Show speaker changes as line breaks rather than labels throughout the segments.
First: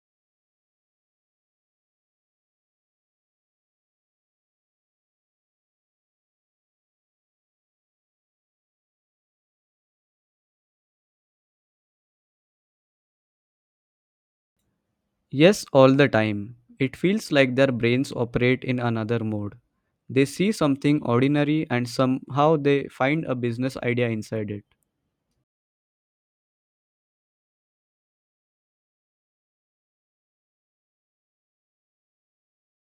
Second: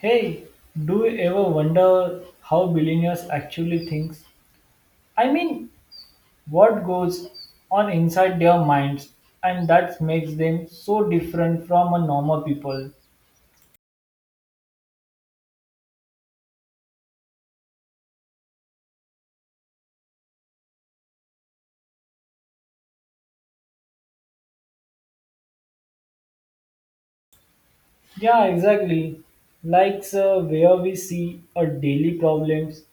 Hey, do you ever wonder how billionaires actually think? I mean, what goes on inside their minds and that makes them so different from a normal people?
Yes, all the time. It feels like their brains operate in another mode. They see something ordinary and somehow they find a business idea inside it.
Yeah, exactly. Like sir, where we see a daily problems,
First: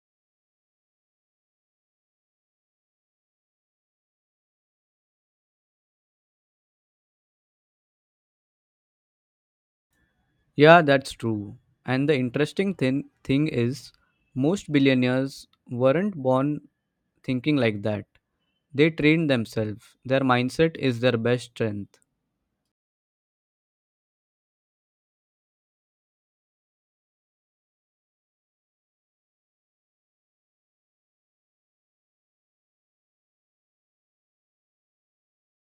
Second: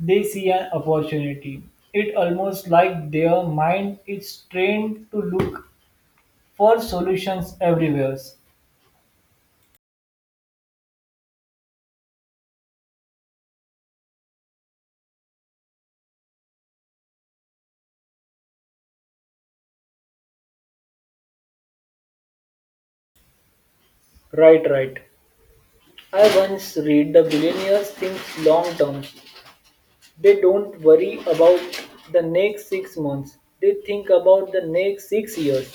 they see an opportunity. It almost like their mind is trained to look for solutions everywhere.
Yeah, that's true. And the interesting thing is, most billionaires weren't born thinking like that. They train themselves. Their mindset is their best strength.
Right, right. I once read the billionaires think long term. They don't worry about the next six months. They think about the next six years.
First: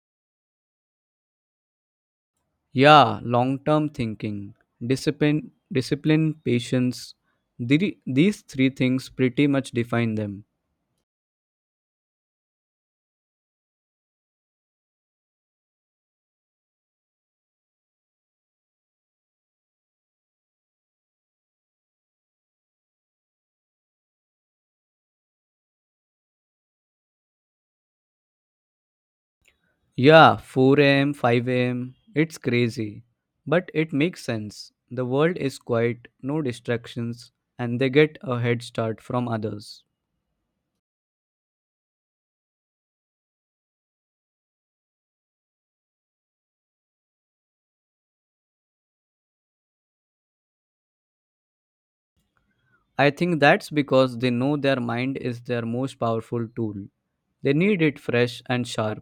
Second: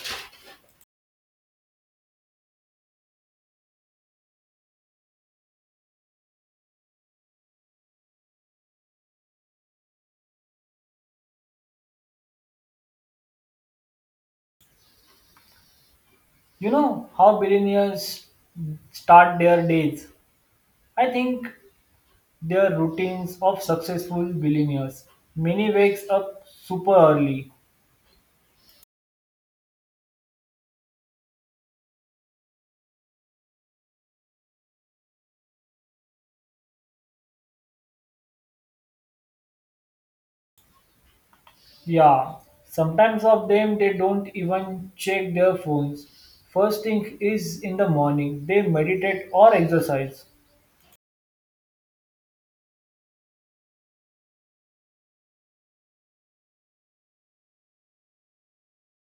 Yeah, long-term thinking, discipline, discipline, patience. These three things pretty much define them.
You know how billionaires start their days? I think their routines of successful billionaires. Many wakes up super early.
Yeah, 4 a.m., 5 a.m. It's crazy. But it makes sense. The world is quiet, no distractions, and they get a head start from others.
Yeah. Sometimes of them they don't even check their phones. First thing is in the morning they meditate or exercise.
I think that's because they know their mind is their most powerful tool. They need it fresh and sharp.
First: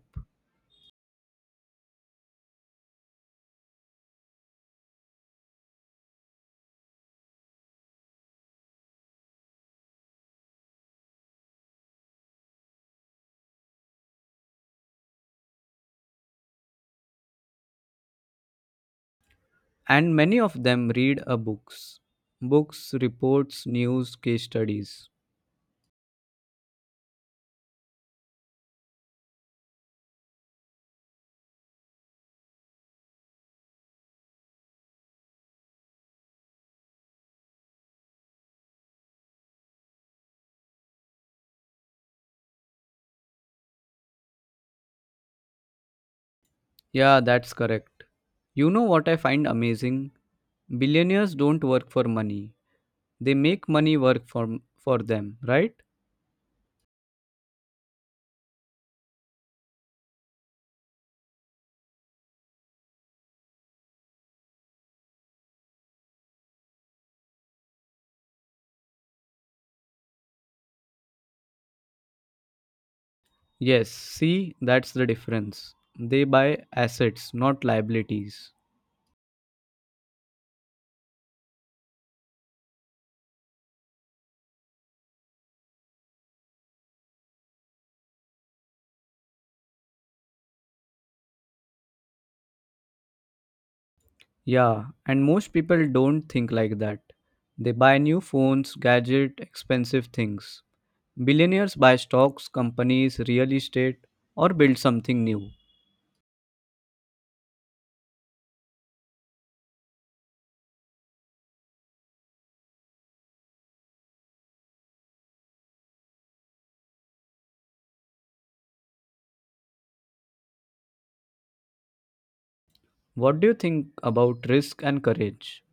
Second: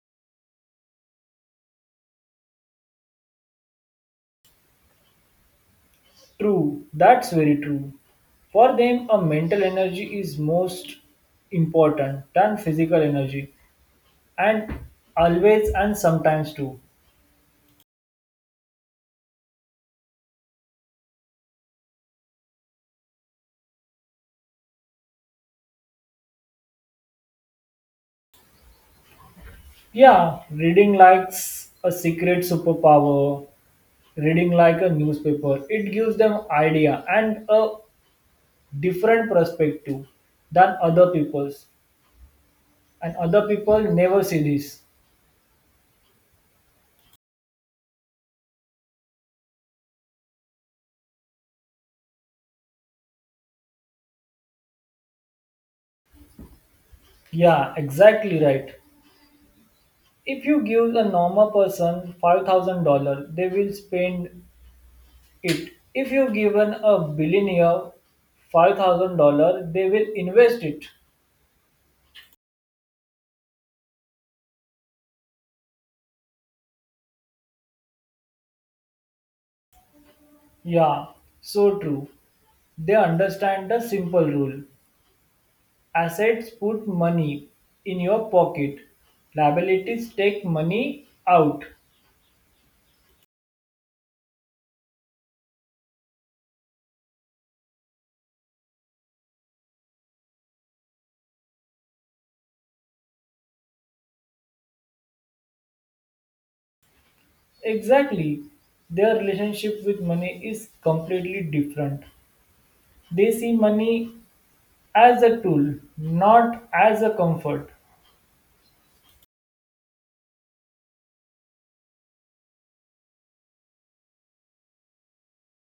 True, that's very true. For them, a mental energy is most important than physical energy, and always and sometimes too.
And many of them read a books. Books, reports, news, case studies.
Yeah, reading likes a secret superpower, reading like a newspaper. It gives them idea and a different perspective than other people's, and other people never see this.
Yeah, that's correct. You know what I find amazing? Billionaires don't work for money. They make money work for them, right?
Yeah, exactly right. If you give a normal person $5,000, they will spend it. If you've given a billionaire $5,000, they will invest it.
Yes, see, that's the difference. They buy assets, not liabilities.
Yeah, so true. They understand the simple rule assets put money in your pocket, liabilities take money out.
Yeah, and most people don't think like that. They buy new phones, gadget, expensive things. Billionaires buy stocks, companies, real estate, or build something new.
Exactly. Their relationship with money is completely different. They see money as a tool, not as a comfort.
What do you think about risk and courage?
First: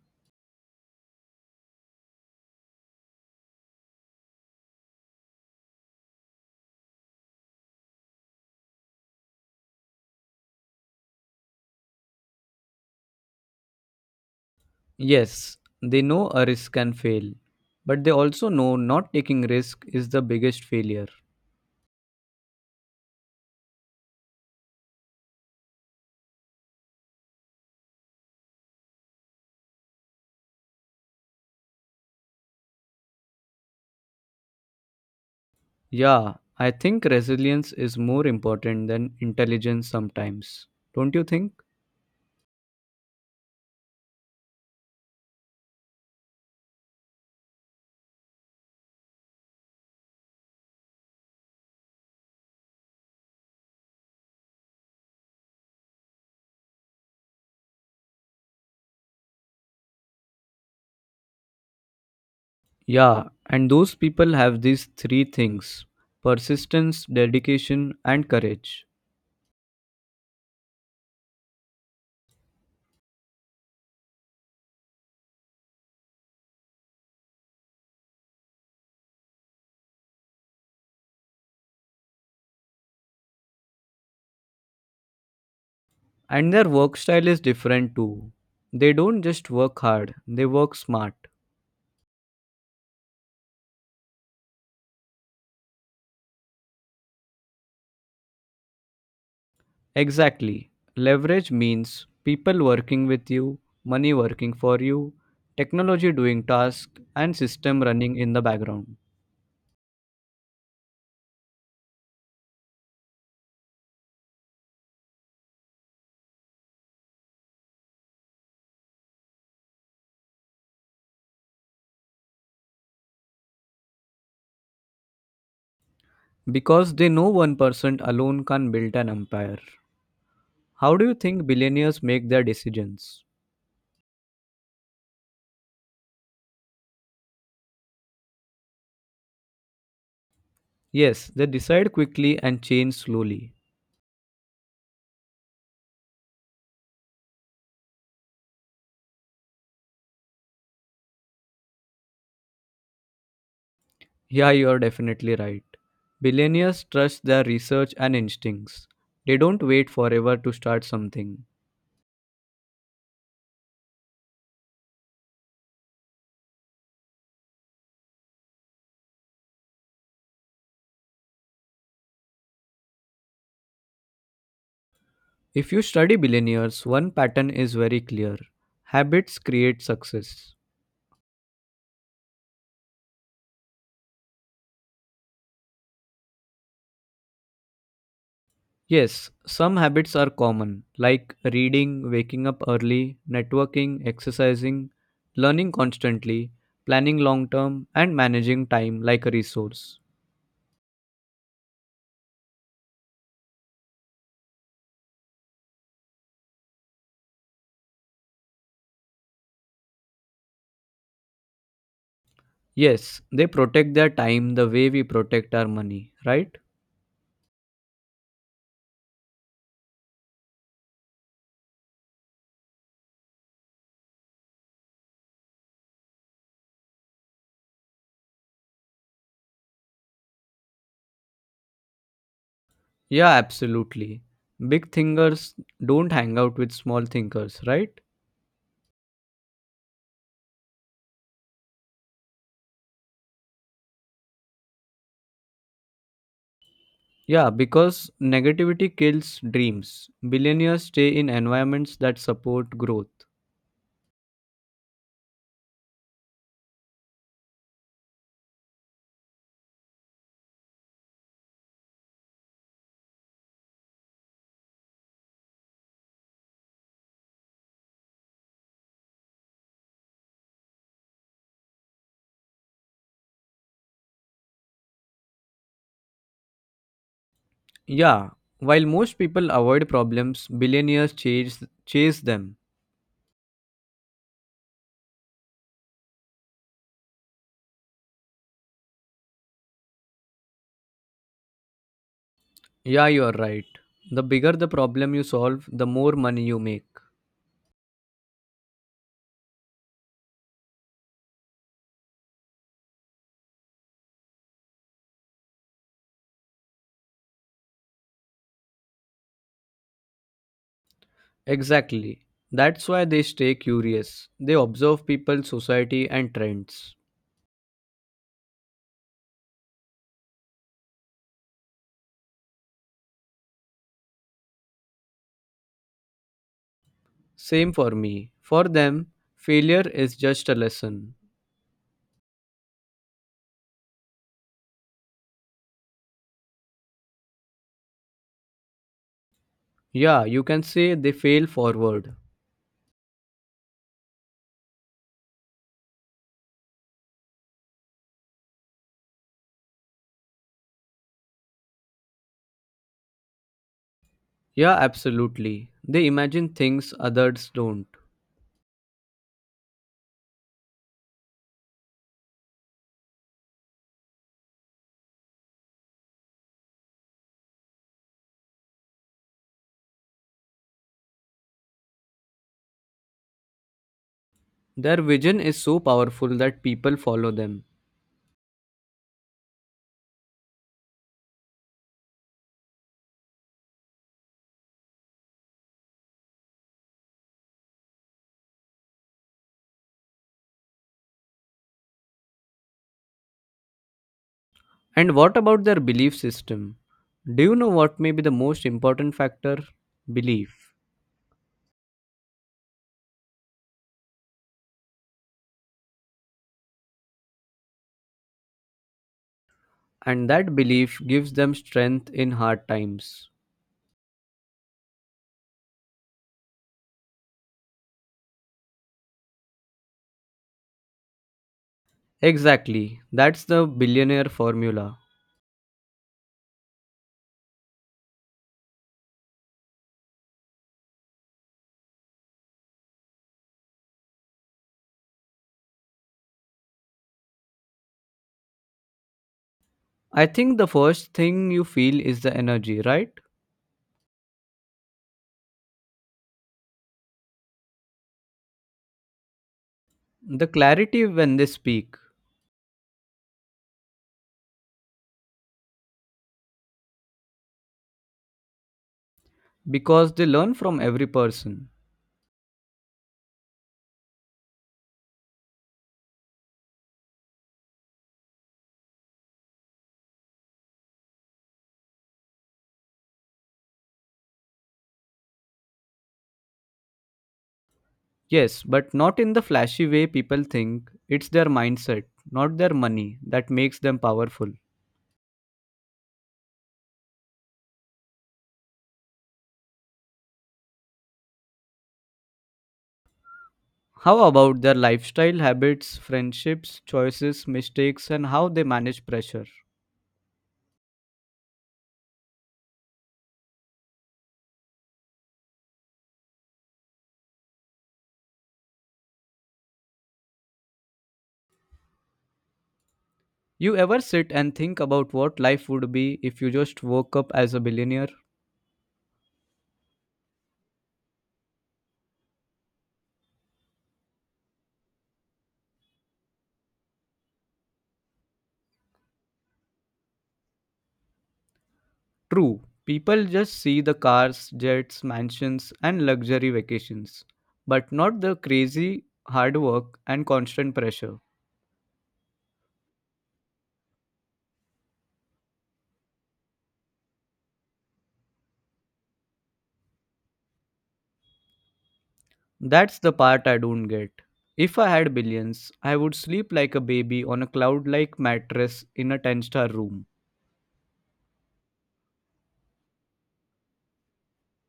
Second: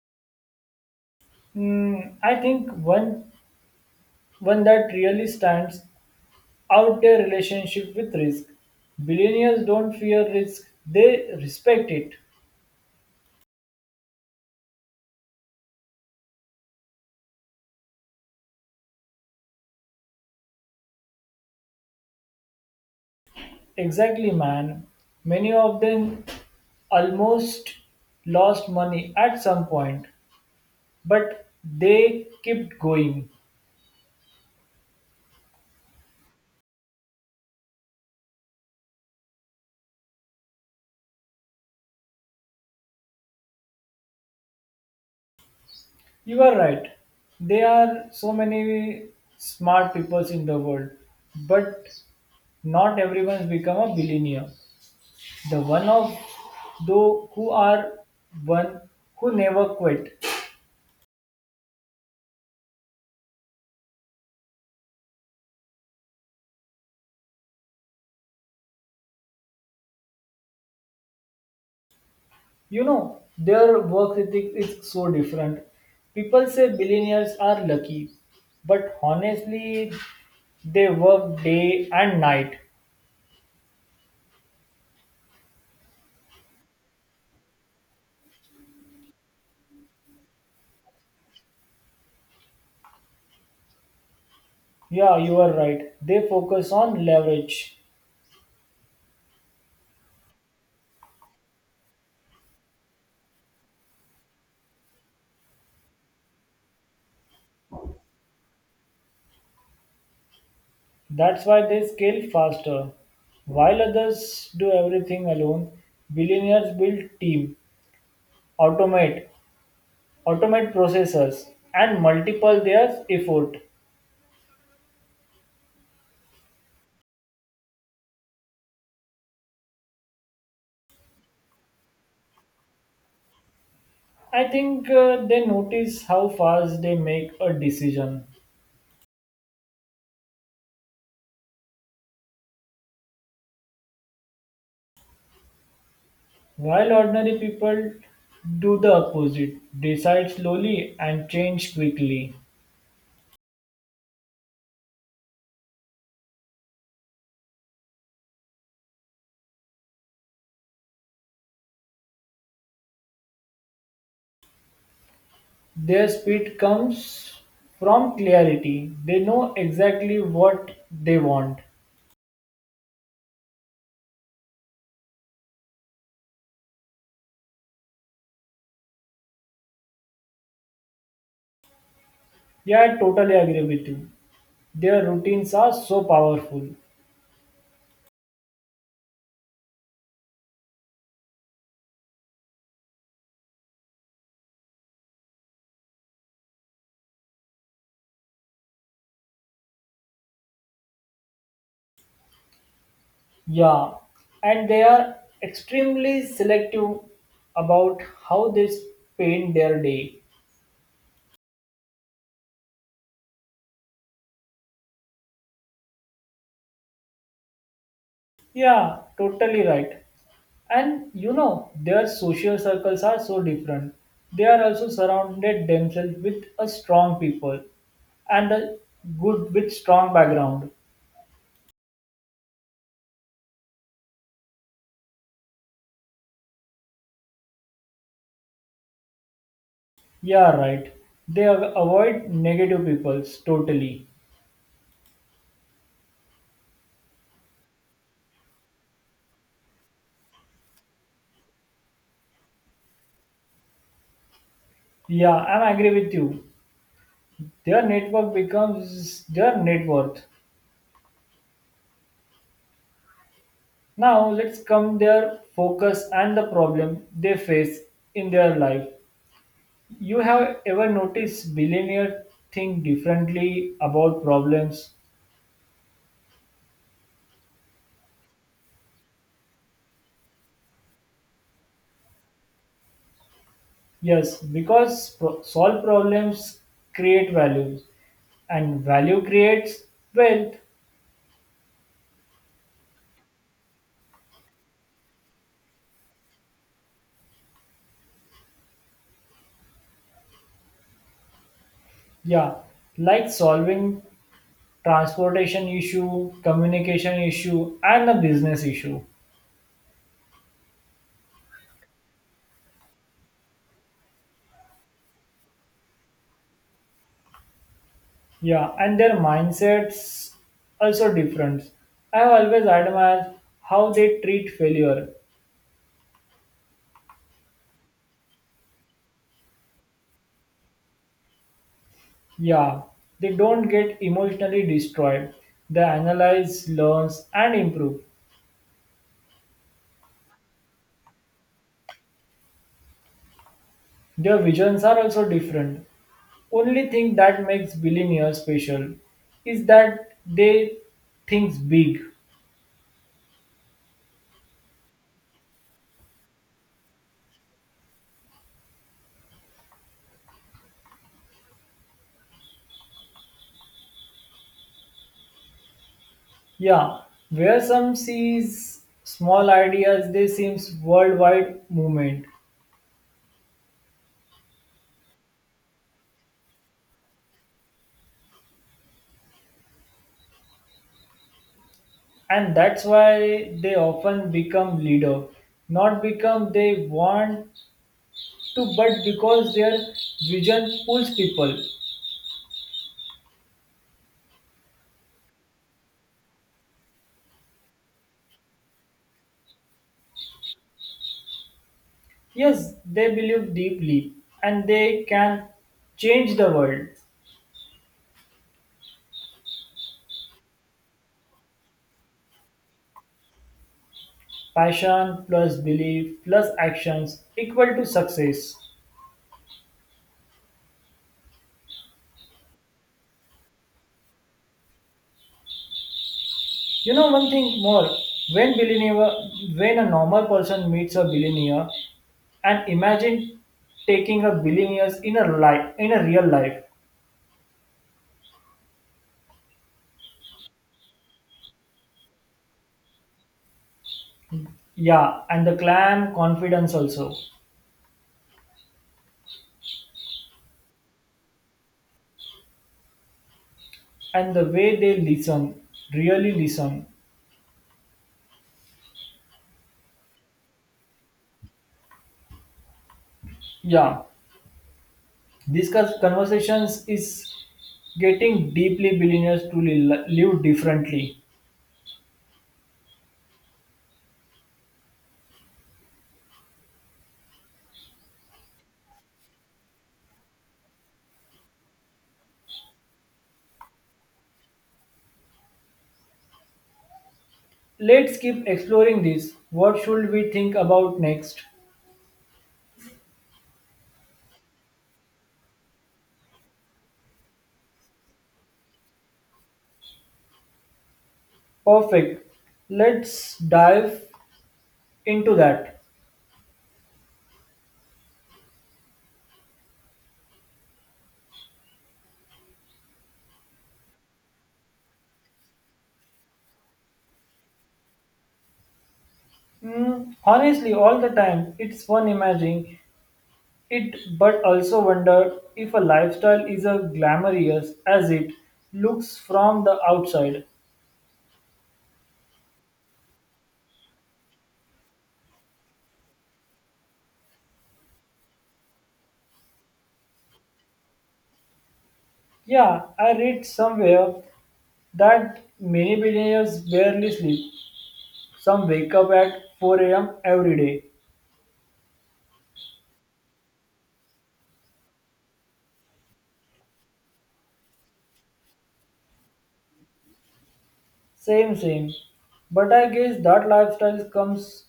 Mm, I think one that really stands out their relationship with risk. Billionaires don't fear risk, they respect it.
Yes, they know a risk can fail, but they also know not taking risk is the biggest failure.
Exactly, man. Many of them almost lost money at some point, but they kept going.
Yeah, I think resilience is more important than intelligence sometimes. Don't you think?
You are right. There are so many smart people in the world, but not everyone's become a billionaire. The one of those who are one who never quit.
Yeah, and those people have these three things persistence, dedication, and courage.
You know their work ethic is so different. People say billionaires are lucky, but honestly they work day and night.
And their work style is different too. They don't just work hard, they work smart.
Yeah, you are right, they focus on leverage.
Exactly. Leverage means people working with you, money working for you, technology doing tasks, and system running in the background.
That's why they scale faster while others do everything alone. Billionaires build team, automate, processes, and multiple their effort.
Because they know one person alone can't build an empire. How do you think billionaires make their decisions?
I think they notice how fast they make a decision.
Yes, they decide quickly and change slowly.
While ordinary people do the opposite, decide slowly and change quickly.
Yeah, you are definitely right. Billionaires trust their research and instincts. They don't wait forever to start something.
Their speed comes from clarity. They know exactly what they want.
If you study billionaires, one pattern is very clear habits create success.
Yeah, I totally agree with you. Their routines are so powerful.
Yes, some habits are common, like reading, waking up early, networking, exercising, learning constantly, planning long term, and managing time like a resource.
Yeah, and they are extremely selective about how they spend their day.
Yes, they protect their time the way we protect our money, right?
Yeah, totally right. And you know their social circles are so different. They are also surrounded themselves with a strong people and a good with strong background.
Yeah, absolutely. Big thinkers don't hang out with small thinkers, right?
Yeah, right, they avoid negative peoples totally.
Yeah, because negativity kills dreams. Billionaires stay in environments that support growth.
Yeah, I'm agree with you. Their network becomes their net worth. Now let's come their focus and the problem they face in their life. You have ever noticed billionaire think differently about problems.
Yeah, while most people avoid problems, billionaires chase them.
Yes, because solve problems create values, and value creates wealth.
Yeah, you're right. The bigger the problem you solve, the more money you make.
Yeah, like solving transportation issue, communication issue, and a business issue.
Exactly. That's why they stay curious. They observe people, society, and trends.
Yeah, and their mindsets also different. I have always admired how they treat failure.
Same for me. For them, failure is just a lesson.
Yeah, they don't get emotionally destroyed. They analyze, learns, and improve.
Yeah, you can say they fail forward.
Their visions are also different. Only thing that makes billionaires special is that they think big.
Yeah, absolutely. They imagine things others don't.
Yeah, where some sees small ideas, they seems worldwide movement,
Their vision is so powerful that people follow them.
and that's why they often become leader. Not become they want to, but because their vision pulls people.
And what about their belief system? Do you know what may be the most important factor? Belief.
Yes, they believe deeply, and they can change the world.
And that belief gives them strength in hard times.
Passion plus belief plus actions equal to success.
Exactly. That's the billionaire formula.
You know one thing more. When billionaire, when a normal person meets a billionaire, and imagine taking a billionaires in a life in a real life.
I think the first thing you feel is the energy, right?
Yeah, and the clam confidence also,
The clarity when they speak,
and the way they listen, really listen.
because they learn from every person.
Yeah, these kinds of conversations is getting deeply billionaires to live differently.
Yes, but not in the flashy way people think. It's their mindset, not their money, that makes them powerful.
Let's keep exploring this. What should we think about next?
How about their lifestyle, habits, friendships, choices, mistakes, and how they manage pressure?
Perfect. Let's dive into that.
You ever sit and think about what life would be if you just woke up as a billionaire?
Hmm, honestly, all the time, it's fun imagining it, but also wonder if a lifestyle is as glamorous as it looks from the outside.
True, people just see the cars, jets, mansions, and luxury vacations, but not the crazy hard work and constant pressure.
Yeah, I read somewhere that many billionaires barely sleep. Some wake up at 4 a.m. every day.
That's the part I don't get. If I had billions, I would sleep like a baby on a cloud like mattress in a 10-star room.
Same, same. But I guess that lifestyle comes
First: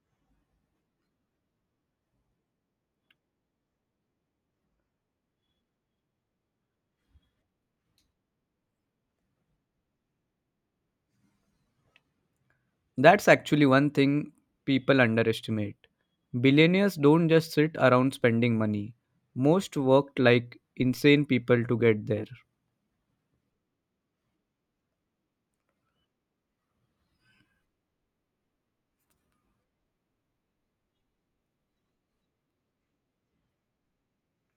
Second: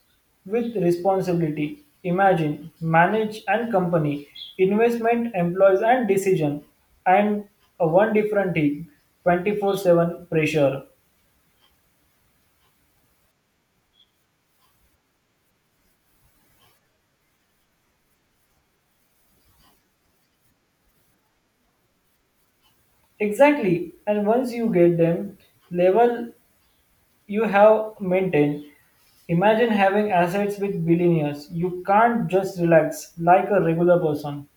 with responsibility. Imagine, manage and company, investment, employees and decision, and a one different team, 24/7 pressure.
That's actually one thing people underestimate. Billionaires don't just sit around spending money. Most worked like insane people to get there.
Exactly. And once you get them, level you have maintained. Imagine having assets with billionaires. You can't just relax like a regular person.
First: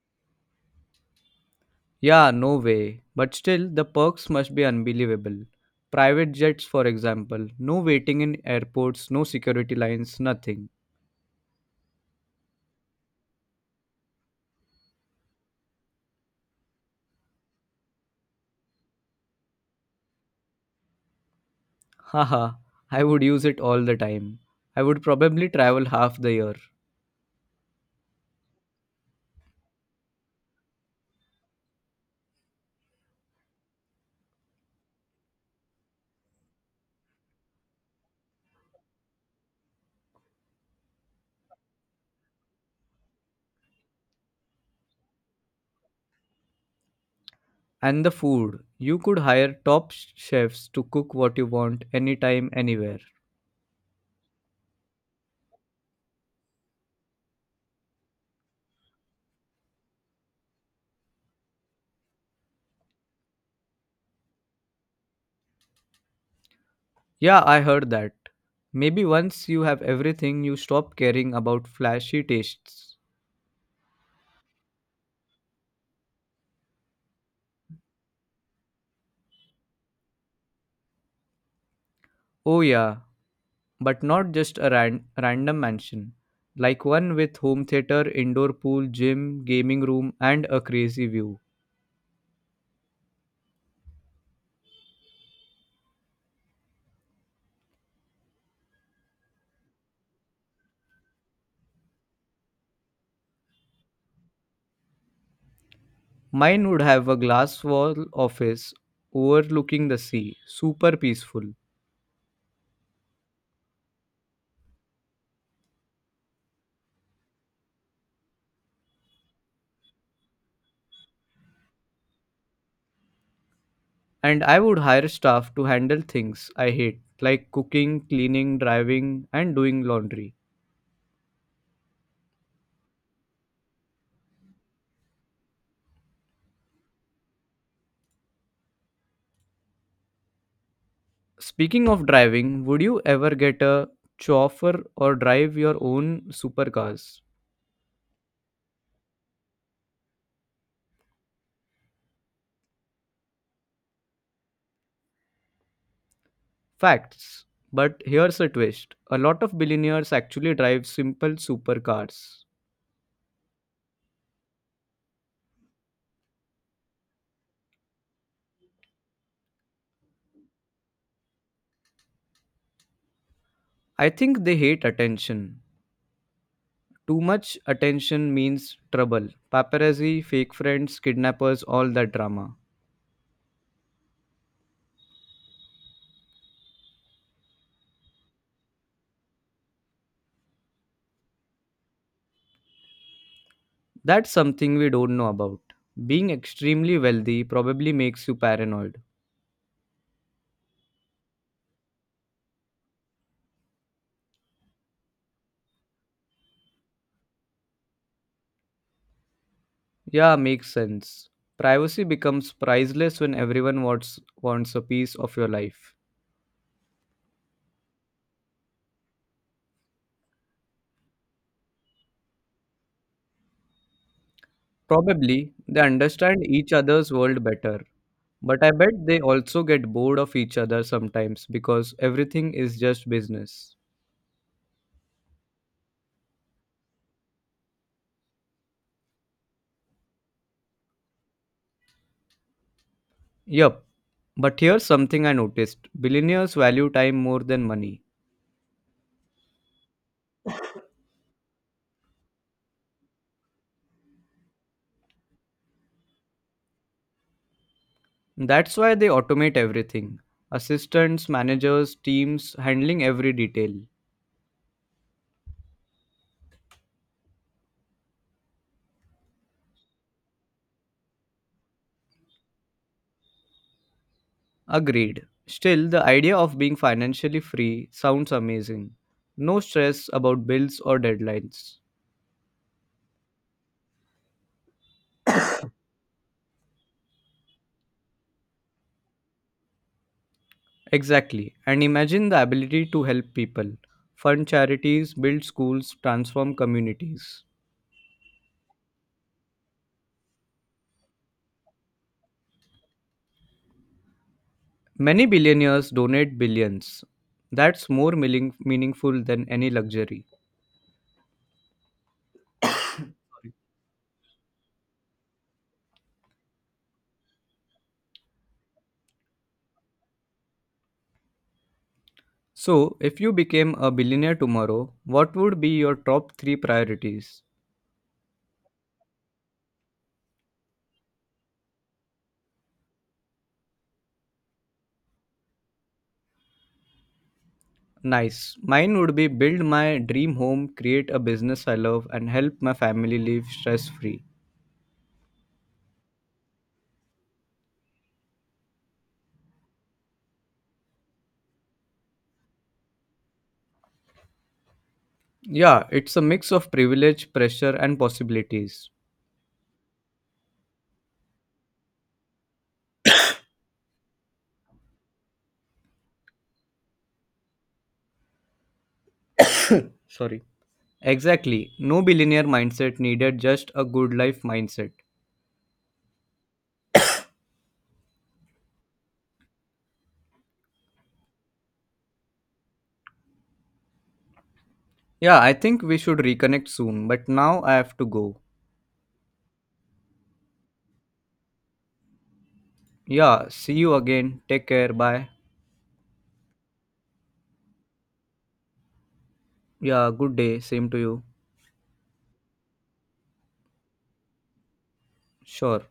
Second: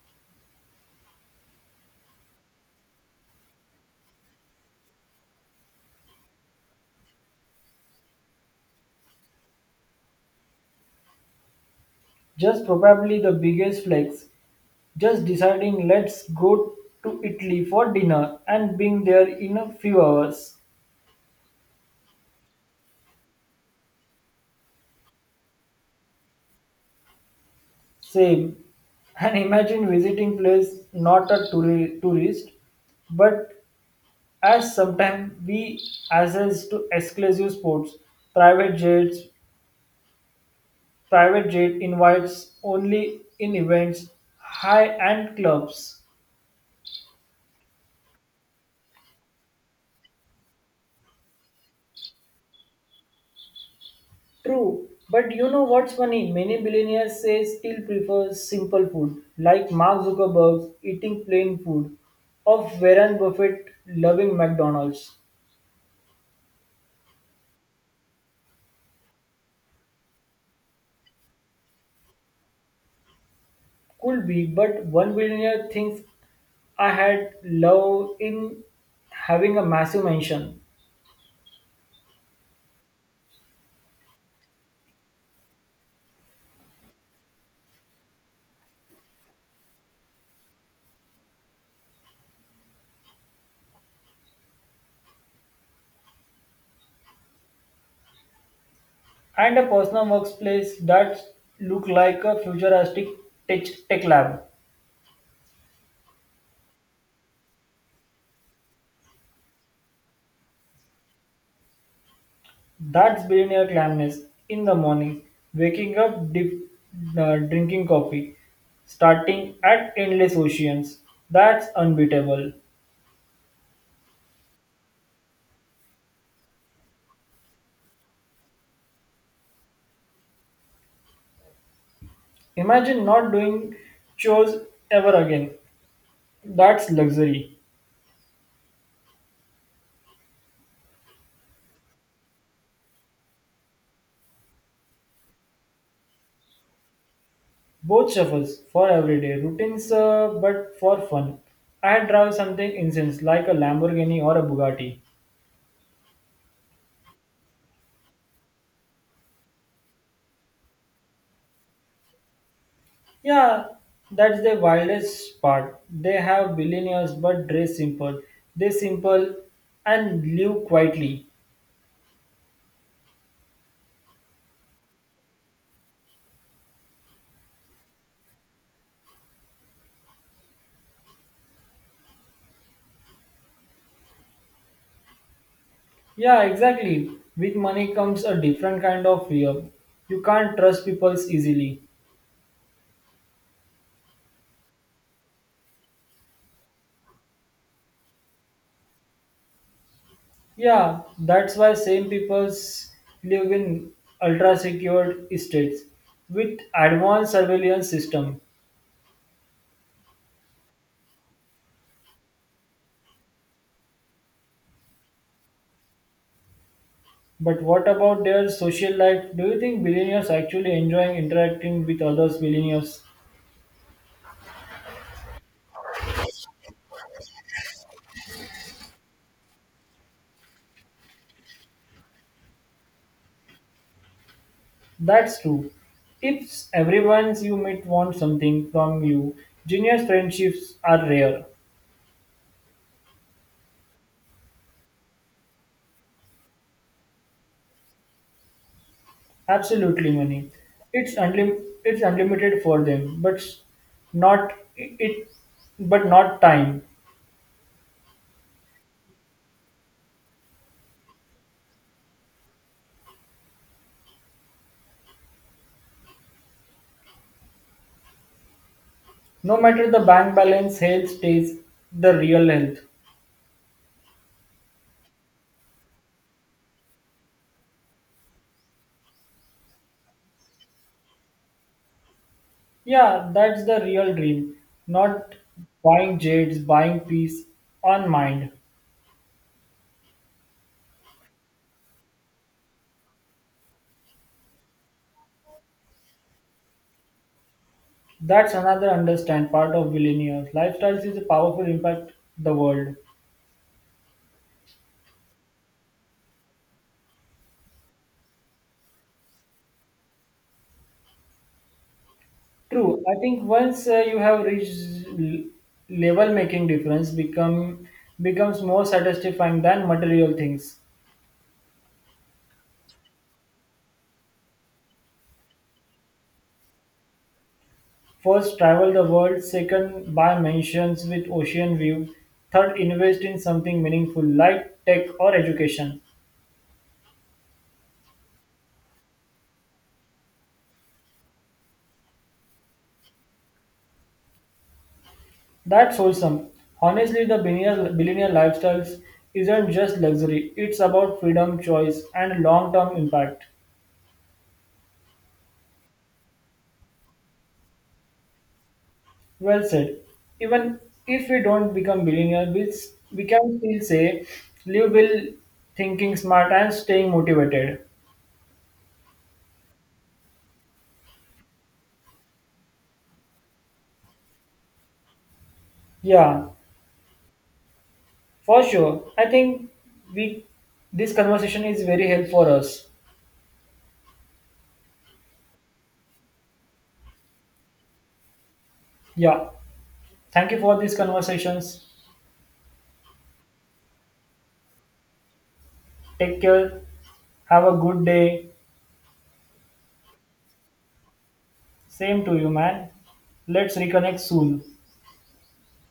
Yeah, no way. But still, the perks must be unbelievable. Private jets, for example, no waiting in airports, no security lines, nothing.
Just probably the biggest flex. Just deciding let's go to Italy for dinner and being there in a few hours.
Haha, I would use it all the time. I would probably travel half the year.
Same. And imagine visiting place not a tourist, but as sometimes we access to exclusive sports, private jets, private jet invites only in events, high end clubs.
And the food. You could hire top chefs to cook what you want anytime, anywhere.
True, but you know what's funny? Many billionaires say still prefer simple food, like Mark Zuckerberg eating plain food, of Warren Buffett loving McDonald's.
Yeah, I heard that. Maybe once you have everything, you stop caring about flashy tastes.
Could be, but one billionaire thinks I had love in having a massive mansion
Oh, yeah, but not just a random mansion. Like one with home theater, indoor pool, gym, gaming room, and a crazy view.
and a personal workplace that look like a futuristic tech lab.
Mine would have a glass wall office overlooking the sea, super peaceful.
That's billionaire calmness. In the morning, waking up, dip, drinking coffee, starting at endless oceans. That's unbeatable.
And I would hire staff to handle things I hate, like cooking, cleaning, driving, and doing laundry.
Imagine not doing chores ever again. That's luxury.
Speaking of driving, would you ever get a chauffeur or drive your own supercars?
Both shuffles for everyday routines, but for fun. I'd drive something intense like a Lamborghini or a Bugatti.
Facts. But here's a twist a lot of billionaires actually drive simple supercars.
Yeah, that's the wildest part. They have billionaires but dress simple. They simple and live quietly.
I think they hate attention. Too much attention means trouble. Paparazzi, fake friends, kidnappers, all that drama.
Yeah, exactly. With money comes a different kind of fear. You can't trust people easily.
That's something we don't know about. Being extremely wealthy probably makes you paranoid.
Yeah, that's why same peoples live in ultra secure estates with advanced surveillance system.
Yeah, makes sense. Privacy becomes priceless when everyone wants a piece of your life.
But what about their social life? Do you think billionaires actually enjoying interacting with others billionaires?
Probably they understand each other's world better, but I bet they also get bored of each other sometimes because everything is just business.
That's true. If everyone you meet wants something from you, genius friendships are rare.
Yup. But here's something I noticed. Billionaires value time more than money.
Absolutely, money. It's unlimited for them, but not but not time.
That's why they automate everything. Assistants, managers, teams handling every detail.
No matter the bank balance, health stays the real health.
Agreed. Still, the idea of being financially free sounds amazing. No stress about bills or deadlines.
Yeah, that's the real dream. Not buying jades, buying peace on mind.
Exactly. And imagine the ability to help people, fund charities, build schools, transform communities.
That's another understand part of billionaires. Lifestyles is a powerful impact the world.
Many billionaires donate billions. That's more meaningful than any luxury.
True. I think once you have reached level making difference becomes more satisfying than material things.
So, if you became a billionaire tomorrow, what would be your top three priorities?
First, travel the world. Second, buy mansions with ocean view. Third, invest in something meaningful like tech or education.
Nice. Mine would be build my dream home, create a business I love, and help my family live stress free.
That's wholesome. Honestly, the billionaire lifestyles isn't just luxury. It's about freedom, choice, and long-term impact.
Yeah, it's a mix of privilege, pressure, and possibilities.
Well said. Even if we don't become billionaire, we can still say live well, thinking smart, and staying motivated.
Sorry. Exactly. No billionaire mindset needed, just a good life mindset.
Yeah, for sure. I think we this conversation is very helpful for us.
Yeah, I think we should reconnect soon, but now I have to go.
Yeah. Thank you for these conversations.
Yeah, see you again. Take care. Bye.
Take care. Have a good day.
Yeah, good day. Same to you.
Same to you, man. Let's reconnect soon.
Sure.